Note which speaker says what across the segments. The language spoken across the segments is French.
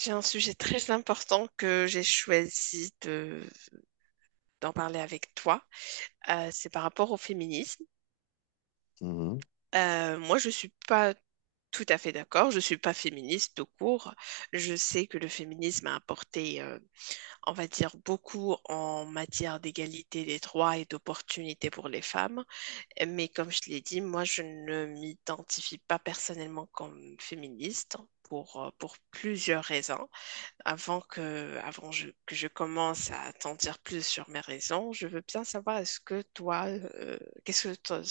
Speaker 1: J'ai un sujet très important que j'ai choisi d'en parler avec toi. C'est par rapport au féminisme.
Speaker 2: Mhm.
Speaker 1: Moi, je suis pas tout à fait d'accord. Je suis pas féministe tout court. Je sais que le féminisme a apporté, on va dire, beaucoup en matière d'égalité des droits et d'opportunités pour les femmes. Mais comme je l'ai dit, moi, je ne m'identifie pas personnellement comme féministe pour plusieurs raisons. Avant que, avant je- que je commence à t'en dire plus sur mes raisons, je veux bien savoir est-ce que toi, qu'est-ce que toi,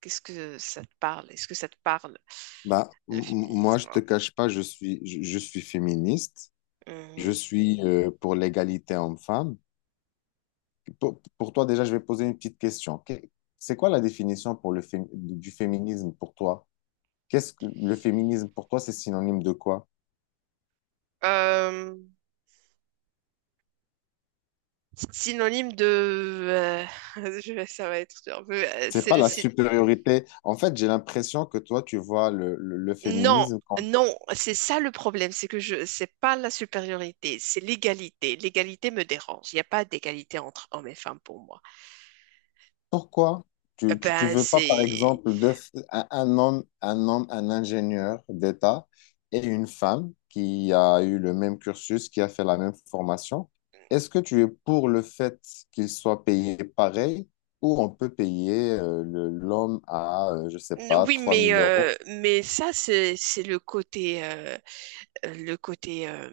Speaker 1: qu'est-ce que ça te parle? Est-ce que ça te parle,
Speaker 2: Bah,
Speaker 1: le
Speaker 2: moi,
Speaker 1: féminisme?
Speaker 2: je te cache pas, je suis féministe. Je
Speaker 1: Mhm.
Speaker 2: suis pour l'égalité homme-femme. Pour toi, déjà, je vais poser une petite question. C'est quoi la définition du féminisme pour toi? Qu'est-ce que le féminisme pour toi, c'est synonyme de quoi?
Speaker 1: Euh, Synonyme de, ça va être dur. mais, euh,
Speaker 2: C'est
Speaker 1: C'est
Speaker 2: pas
Speaker 1: le
Speaker 2: la
Speaker 1: syn-
Speaker 2: supériorité. En fait, j'ai l'impression que toi, tu vois le
Speaker 1: non,
Speaker 2: féminisme.
Speaker 1: non, c'est ça le problème, c'est c'est pas la supériorité, c'est l'égalité. L'égalité me dérange. Il n'y a pas d'égalité entre hommes et femmes pour moi.
Speaker 2: Pourquoi? Tu
Speaker 1: Ben
Speaker 2: veux pas, par
Speaker 1: c'est
Speaker 2: exemple, un ingénieur d'État et une femme qui a eu le même cursus, qui a fait la même formation. Est-ce que tu es pour le fait qu'ils soient payés pareil ou on peut payer l'homme à, je sais pas,
Speaker 1: Oui,
Speaker 2: trois
Speaker 1: mais,
Speaker 2: mille euros?
Speaker 1: ça, c'est le côté, euh, le côté euh,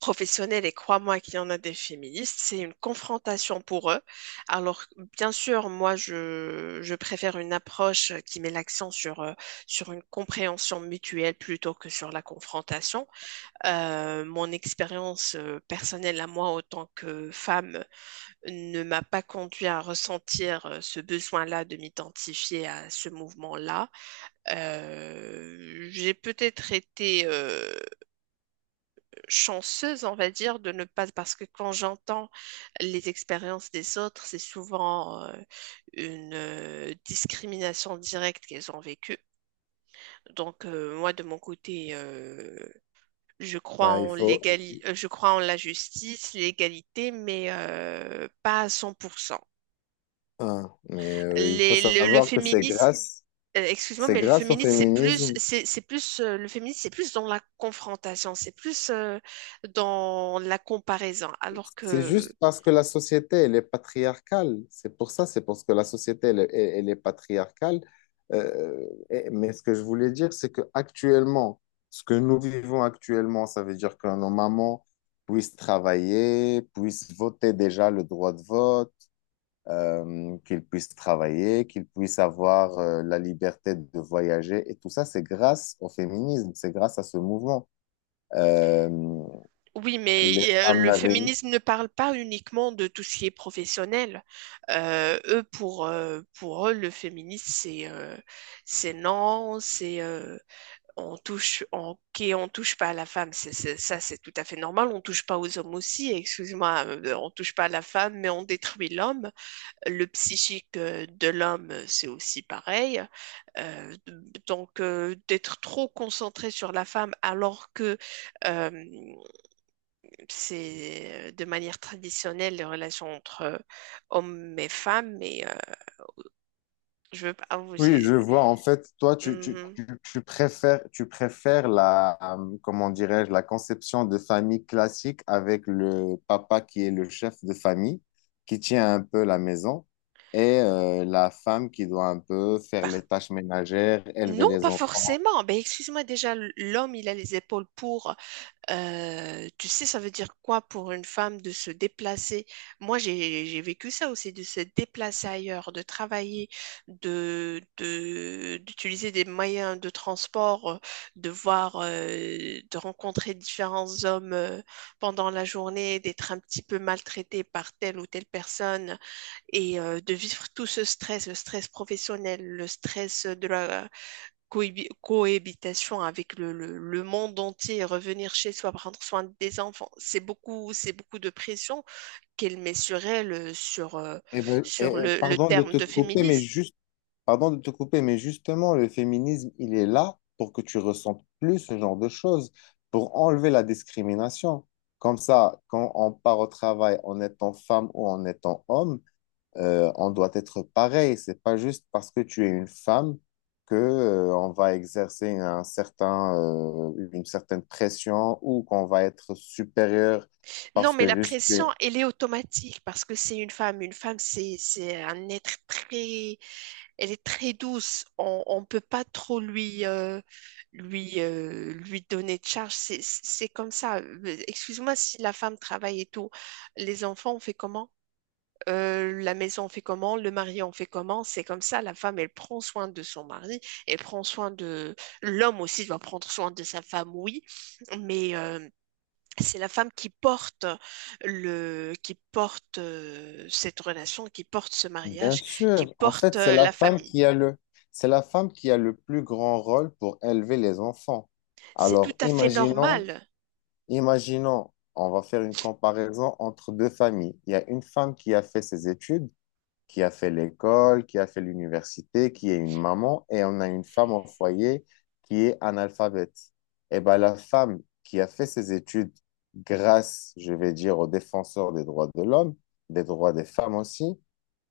Speaker 1: professionnel, et crois-moi qu'il y en a des féministes, c'est une confrontation pour eux. Alors, bien sûr, moi, je préfère une approche qui met l'accent sur une compréhension mutuelle plutôt que sur la confrontation. Mon expérience personnelle à moi, en tant que femme, ne m'a pas conduit à ressentir ce besoin-là de m'identifier à ce mouvement-là. J'ai peut-être été chanceuse, on va dire, de ne pas, parce que quand j'entends les expériences des autres, c'est souvent une discrimination directe qu'elles ont vécue. Donc moi, de mon côté,
Speaker 2: Ben, il faut,
Speaker 1: je crois en la justice, l'égalité, mais pas à 100%.
Speaker 2: hein, mais il faut
Speaker 1: Le
Speaker 2: savoir que c'est
Speaker 1: féminisme,
Speaker 2: grâce,
Speaker 1: excuse-moi,
Speaker 2: c'est
Speaker 1: mais le
Speaker 2: grâce au
Speaker 1: féminisme, c'est plus,
Speaker 2: féminisme.
Speaker 1: c'est plus dans la confrontation, c'est plus dans la comparaison. Alors
Speaker 2: C'est
Speaker 1: que,
Speaker 2: juste parce que la société, elle est patriarcale. C'est pour ça, c'est parce que la société, elle est patriarcale. Mais ce que je voulais dire, c'est que actuellement, ce que nous vivons actuellement, ça veut dire que nos mamans puissent travailler, puissent voter déjà le droit de vote, qu'ils puissent travailler, qu'ils puissent avoir, la liberté de voyager. Et tout ça, c'est grâce au féminisme, c'est grâce à ce mouvement. Euh,
Speaker 1: oui, mais
Speaker 2: les femmes
Speaker 1: le
Speaker 2: n'avaient.
Speaker 1: féminisme ne parle pas uniquement de tout ce qui est professionnel. Pour eux, le féminisme, c'est non, c'est on touche, ok, on touche pas à la femme, ça, c'est tout à fait normal. On touche pas aux hommes aussi, excuse-moi, on touche pas à la femme, mais on détruit l'homme. Le psychique de l'homme, c'est aussi pareil. Euh, donc, d'être trop concentré sur la femme alors que euh, c'est de manière traditionnelle les relations entre hommes et femmes, mais je veux pas
Speaker 2: Oui, je vois. En fait, toi, tu, tu,
Speaker 1: Hum,
Speaker 2: tu, tu préfères, tu préfères la, comment dirais-je, la conception de famille classique avec le papa qui est le chef de famille, qui tient un peu la maison, et la femme qui doit un peu faire les
Speaker 1: par-
Speaker 2: tâches ménagères, élever
Speaker 1: non,
Speaker 2: les
Speaker 1: pas
Speaker 2: enfants.
Speaker 1: forcément. Ben, excuse-moi, déjà, l'homme, il a les épaules pour. Tu sais, ça veut dire quoi pour une femme de se déplacer? Moi, j'ai vécu ça aussi, de se déplacer ailleurs, de travailler, d'utiliser des moyens de transport, de voir, de rencontrer différents hommes pendant la journée, d'être un petit peu maltraitée par telle ou telle personne et de vivre tout ce stress, le stress professionnel, le stress de la cohabitation avec le monde entier, revenir chez soi, prendre soin des enfants. C'est beaucoup de pression qu'elle met sur elle,
Speaker 2: Eh ben,
Speaker 1: sur
Speaker 2: eh, eh,
Speaker 1: le
Speaker 2: pardon de
Speaker 1: terme
Speaker 2: te
Speaker 1: de
Speaker 2: couper, mais
Speaker 1: féminisme.
Speaker 2: juste pardon de te couper, mais justement, le féminisme, il est là pour que tu ressentes plus ce genre de choses, pour enlever la discrimination. Comme ça, quand on part au travail en étant femme ou en étant homme, on doit être pareil. C'est pas juste parce que tu es une femme que, on va exercer une certaine pression ou qu'on va être supérieur
Speaker 1: Non,
Speaker 2: parce
Speaker 1: mais
Speaker 2: que
Speaker 1: la
Speaker 2: juste tu
Speaker 1: pression,
Speaker 2: es.
Speaker 1: elle est automatique parce que c'est une femme. Une femme, c'est un être très, elle est très douce. On ne peut pas trop lui donner de charge. C'est comme ça. Excuse-moi si la femme travaille et tout. Les enfants, on fait comment? La maison, on fait comment? Le mari en fait comment? C'est comme ça, la femme, elle prend soin de son mari, elle prend soin de... L'homme aussi doit prendre soin de sa femme, oui, mais c'est la femme qui porte le... qui porte cette relation, qui porte ce
Speaker 2: Bien
Speaker 1: mariage, qui
Speaker 2: sûr, en
Speaker 1: porte
Speaker 2: fait,
Speaker 1: la famille.
Speaker 2: c'est la femme qui a le plus grand rôle pour élever les enfants.
Speaker 1: C'est tout
Speaker 2: Alors,
Speaker 1: à fait normal.
Speaker 2: imaginons, on va faire une comparaison entre deux familles. Il y a une femme qui a fait ses études, qui a fait l'école, qui a fait l'université, qui est une maman, et on a une femme au foyer qui est analphabète. Eh bien, la femme qui a fait ses études grâce, je vais dire, aux défenseurs des droits de l'homme, des droits des femmes aussi,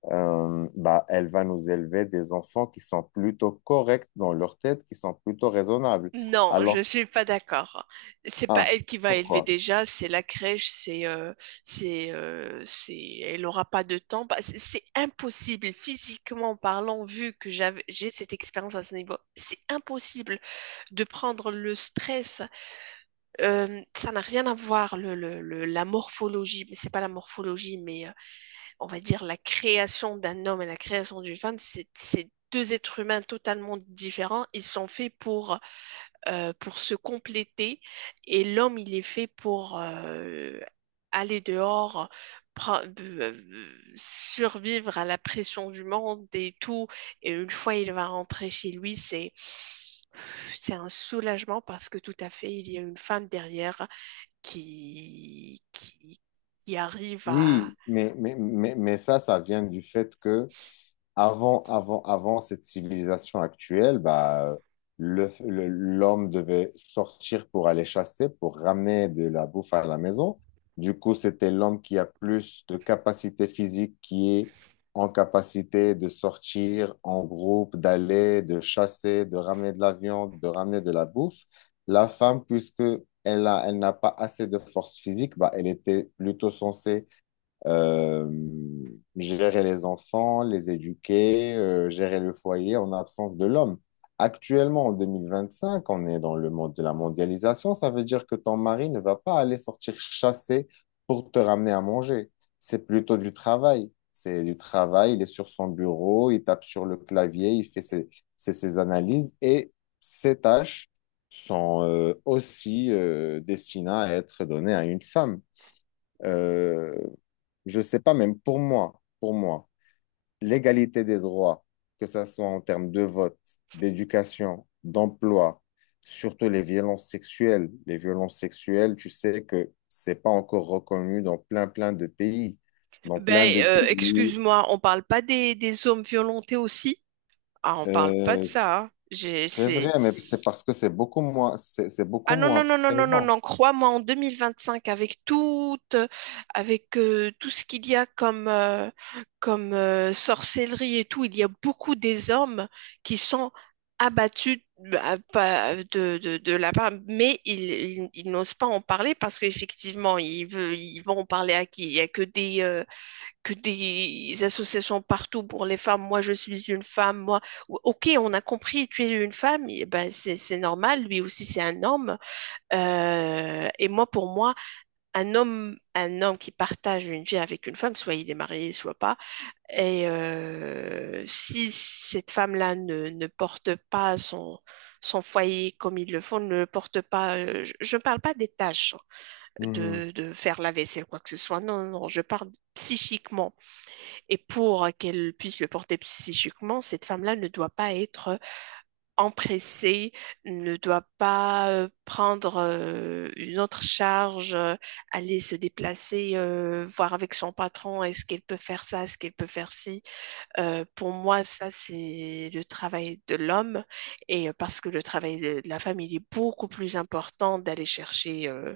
Speaker 2: bah, elle va nous élever des enfants qui sont plutôt corrects dans leur tête, qui sont plutôt raisonnables.
Speaker 1: Non, je
Speaker 2: Alors,
Speaker 1: suis pas d'accord. C'est pas
Speaker 2: ah,
Speaker 1: elle qui va élever
Speaker 2: pourquoi?
Speaker 1: déjà, c'est la crèche, c'est c'est elle aura pas de temps. Bah, c'est impossible physiquement parlant vu que j'ai cette expérience à ce niveau. C'est impossible de prendre le stress. Ça n'a rien à voir la morphologie, mais c'est pas la morphologie, mais on va dire la création d'un homme et la création d'une femme, c'est deux êtres humains totalement différents. Ils sont faits pour se compléter. Et l'homme, il est fait pour aller dehors, survivre à la pression du monde et tout. Et une fois il va rentrer chez lui, c'est un soulagement parce que tout à fait, il y a une femme derrière qui, qui, qui arrive à...
Speaker 2: Oui, mais ça, ça, vient du fait que avant cette civilisation actuelle, bah, l'homme devait sortir pour aller chasser, pour ramener de la bouffe à la maison. Du coup, c'était l'homme qui a plus de capacité physique, qui est en capacité de sortir en groupe, d'aller, de chasser, de ramener de la viande, de ramener de la bouffe. La femme, puisque elle n'a pas assez de force physique, bah, elle était plutôt censée euh, gérer les enfants, les éduquer, gérer le foyer en absence de l'homme. Actuellement, en 2025, on est dans le monde de la mondialisation. Ça veut dire que ton mari ne va pas aller sortir chasser pour te ramener à manger. C'est plutôt du travail. C'est du travail, il est sur son bureau, il tape sur le clavier, il fait ses analyses et ses tâches sont aussi destinées à être données à une femme. Euh, je ne sais pas, même pour moi, l'égalité des droits, que ce soit en termes de vote, d'éducation, d'emploi, surtout les violences sexuelles. Les violences sexuelles, tu sais que c'est pas encore reconnu dans plein, plein de pays. Dans plein
Speaker 1: Ben,
Speaker 2: de pays,
Speaker 1: excuse-moi, on parle pas des hommes violentés aussi? Ah, on parle pas de
Speaker 2: euh,
Speaker 1: ça, hein.
Speaker 2: c'est vrai, mais c'est parce que c'est
Speaker 1: Ah
Speaker 2: beaucoup
Speaker 1: non, non,
Speaker 2: moins
Speaker 1: non, non, non, non,
Speaker 2: présent.
Speaker 1: non, crois-moi, en 2025 avec tout ce qu'il y a comme, sorcellerie et tout, il y a beaucoup des hommes qui sont abattus bah, de la part, mais ils n'osent pas en parler parce qu'effectivement, ils vont en parler à qui? Il y a que que des associations partout pour les femmes. Moi, je suis une femme, moi. Ok, on a compris, tu es une femme, et ben, c'est normal, lui aussi, c'est un homme. Et moi, pour moi, un homme qui partage une vie avec une femme, soit il est marié, soit pas, et si cette femme-là ne porte pas son foyer comme ils le font, ne porte pas, je ne parle pas des tâches hein,
Speaker 2: Mhm.
Speaker 1: de, faire la vaisselle, quoi que ce soit, non, non, non, je parle psychiquement. Et pour qu'elle puisse le porter psychiquement, cette femme-là ne doit pas être empressé, ne doit pas prendre une autre charge, aller se déplacer, voir avec son patron, est-ce qu'elle peut faire ça, est-ce qu'elle peut faire ci. Pour moi, ça, c'est le travail de l'homme et parce que le travail de la femme, il est beaucoup plus important d'aller chercher euh,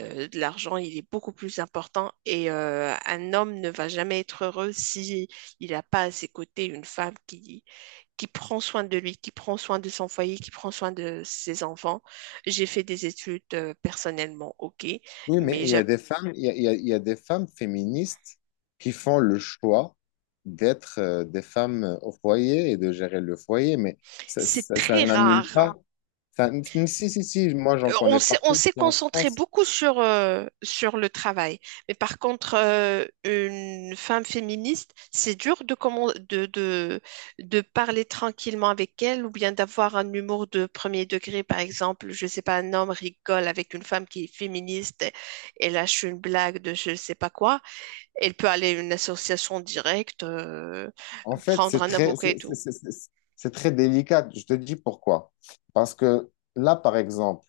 Speaker 1: euh, de l'argent, il est beaucoup plus important et un homme ne va jamais être heureux si il n'a pas à ses côtés une femme qui prend soin de lui, qui prend soin de son foyer, qui prend soin de ses enfants. J'ai fait des études personnellement, ok,
Speaker 2: Oui, mais
Speaker 1: mais j'a-
Speaker 2: il y a des femmes féministes qui font le choix d'être des femmes au foyer et de gérer le foyer, mais ça,
Speaker 1: c'est
Speaker 2: ça
Speaker 1: très
Speaker 2: n'annule
Speaker 1: rare, hein.
Speaker 2: pas. ça- Si, si, si, moi j'en connais
Speaker 1: On
Speaker 2: partout
Speaker 1: s'est
Speaker 2: ici en
Speaker 1: concentré
Speaker 2: France.
Speaker 1: beaucoup sur le travail, mais par contre, une femme féministe, c'est dur de, comment, de parler tranquillement avec elle ou bien d'avoir un humour de premier degré, par exemple. Je sais pas, un homme rigole avec une femme qui est féministe et lâche une blague de je sais pas quoi. Elle peut aller à une association directe,
Speaker 2: En fait,
Speaker 1: prendre un avocat et tout.
Speaker 2: c'est très délicat. Je te dis pourquoi. Parce que là, par exemple,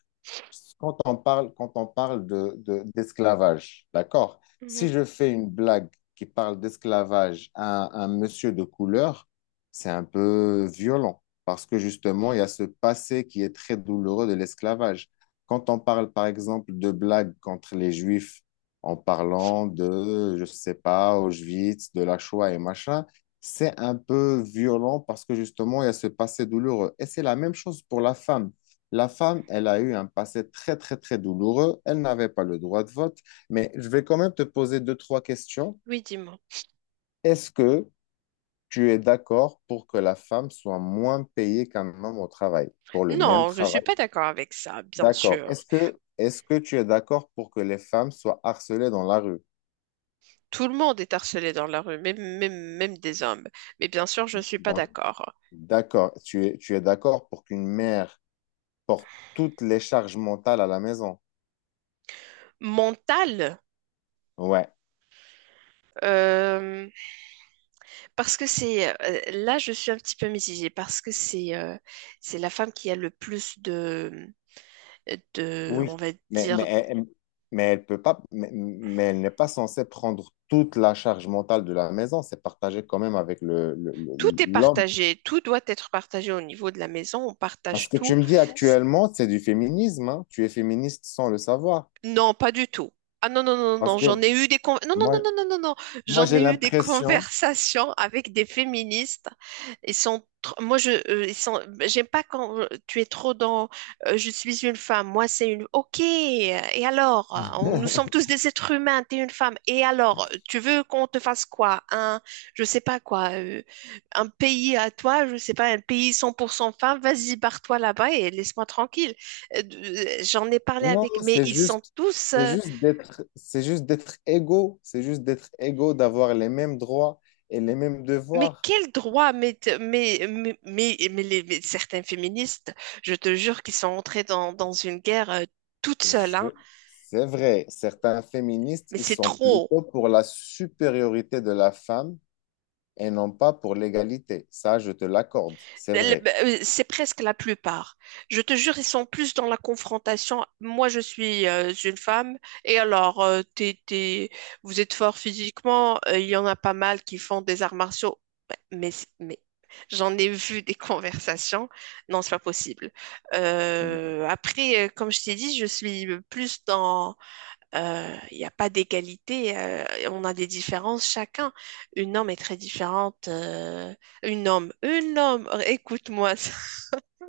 Speaker 2: quand on parle d'esclavage, d'accord? Si
Speaker 1: Mhm.
Speaker 2: je fais une blague qui parle d'esclavage à un monsieur de couleur, c'est un peu violent parce que justement, il y a ce passé qui est très douloureux de l'esclavage. Quand on parle, par exemple, de blagues contre les juifs en parlant de, je sais pas, Auschwitz, de la Shoah et machin, c'est un peu violent parce que justement, il y a ce passé douloureux. Et c'est la même chose pour la femme. La femme, elle a eu un passé très, très, très douloureux. Elle n'avait pas le droit de vote. Mais je vais quand même te poser deux, trois questions.
Speaker 1: Oui, dis-moi.
Speaker 2: Est-ce que tu es d'accord pour que la femme soit moins payée qu'un homme au travail, pour le même
Speaker 1: Non, je ne suis
Speaker 2: travail?
Speaker 1: pas d'accord avec ça, bien
Speaker 2: D'accord.
Speaker 1: sûr.
Speaker 2: Est-ce que tu es d'accord pour que les femmes soient harcelées dans la rue?
Speaker 1: Tout le monde est harcelé dans la rue, même, même, même des hommes. Mais bien sûr, je ne suis pas
Speaker 2: Donc,
Speaker 1: d'accord.
Speaker 2: d'accord. Tu es d'accord pour qu'une mère porte toutes les charges mentales à la maison?
Speaker 1: Mental,
Speaker 2: Ouais.
Speaker 1: euh, parce que c'est... Là, je suis un petit peu mitigée, parce que c'est la femme qui a le plus de...
Speaker 2: Oui,
Speaker 1: On va
Speaker 2: mais, mais,
Speaker 1: dire...
Speaker 2: elle, mais elle peut pas, mais elle n'est pas censée prendre toute la charge mentale de la maison, c'est partagé quand même avec
Speaker 1: Tout est
Speaker 2: l'homme.
Speaker 1: partagé, tout doit être partagé au niveau de la maison, on
Speaker 2: Parce
Speaker 1: partage
Speaker 2: que tu
Speaker 1: tout.
Speaker 2: me dis actuellement, c'est du féminisme, hein. Tu es féministe sans le savoir.
Speaker 1: Non, pas du tout. Ah non, non, non,
Speaker 2: Parce
Speaker 1: non, j'en
Speaker 2: que
Speaker 1: ai eu des con- non, non,
Speaker 2: moi,
Speaker 1: non, non, non, non, non.
Speaker 2: moi
Speaker 1: J'en
Speaker 2: j'ai
Speaker 1: ai eu des
Speaker 2: l'impression,
Speaker 1: conversations avec des féministes. Ils sont tr- moi je ils sont j'aime pas quand tu es trop dans je suis une femme, moi c'est une OK, et alors nous sommes tous des êtres humains, t'es une femme. Et alors, tu veux qu'on te fasse quoi? Un je sais pas quoi, un pays à toi, je sais pas, un pays 100% femme, vas-y, barre-toi là-bas et laisse-moi tranquille euh, j'en ai parlé
Speaker 2: non,
Speaker 1: avec, mais ils sont tous.
Speaker 2: c'est juste d'être égaux, d'avoir les mêmes droits et les mêmes
Speaker 1: Mais
Speaker 2: devoirs.
Speaker 1: quel droit, mais certains féministes, je te jure qu'ils sont entrés dans une guerre toutes seules,
Speaker 2: Je.
Speaker 1: hein.
Speaker 2: C'est vrai, certains féministes,
Speaker 1: Mais
Speaker 2: ils
Speaker 1: c'est
Speaker 2: sont
Speaker 1: trop.
Speaker 2: plutôt pour la supériorité de la femme et non pas pour l'égalité. Ça, je te l'accorde, c'est vrai.
Speaker 1: C'est presque la plupart. Je te jure, ils sont plus dans la confrontation. Moi, je suis une femme, et alors, vous êtes fort physiquement. Il y en a pas mal qui font des arts martiaux. Ben, mais j'en ai vu des conversations. Non, c'est pas possible. Après, comme je t'ai dit, je suis plus dans il n'y a pas d'égalité, on a des différences chacun. Une homme est très différente. Une homme, écoute-moi ça.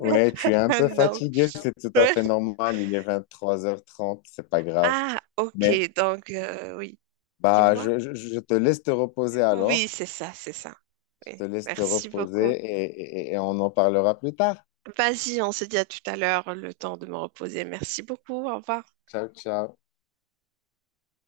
Speaker 2: Ouais, tu es un peu
Speaker 1: Un homme.
Speaker 2: fatigué, c'est tout à fait normal. Il est 23h30, c'est pas grave.
Speaker 1: Ah, ok,
Speaker 2: Mais
Speaker 1: donc oui,
Speaker 2: bah,
Speaker 1: dis-moi.
Speaker 2: je te laisse te reposer
Speaker 1: Oui,
Speaker 2: alors.
Speaker 1: c'est ça, c'est ça.
Speaker 2: Je
Speaker 1: Oui,
Speaker 2: te laisse te
Speaker 1: merci
Speaker 2: reposer
Speaker 1: beaucoup.
Speaker 2: et on en parlera plus tard.
Speaker 1: Vas-y, on se dit à tout à l'heure, le temps de me reposer. Merci beaucoup, au revoir.
Speaker 2: Ciao, ciao.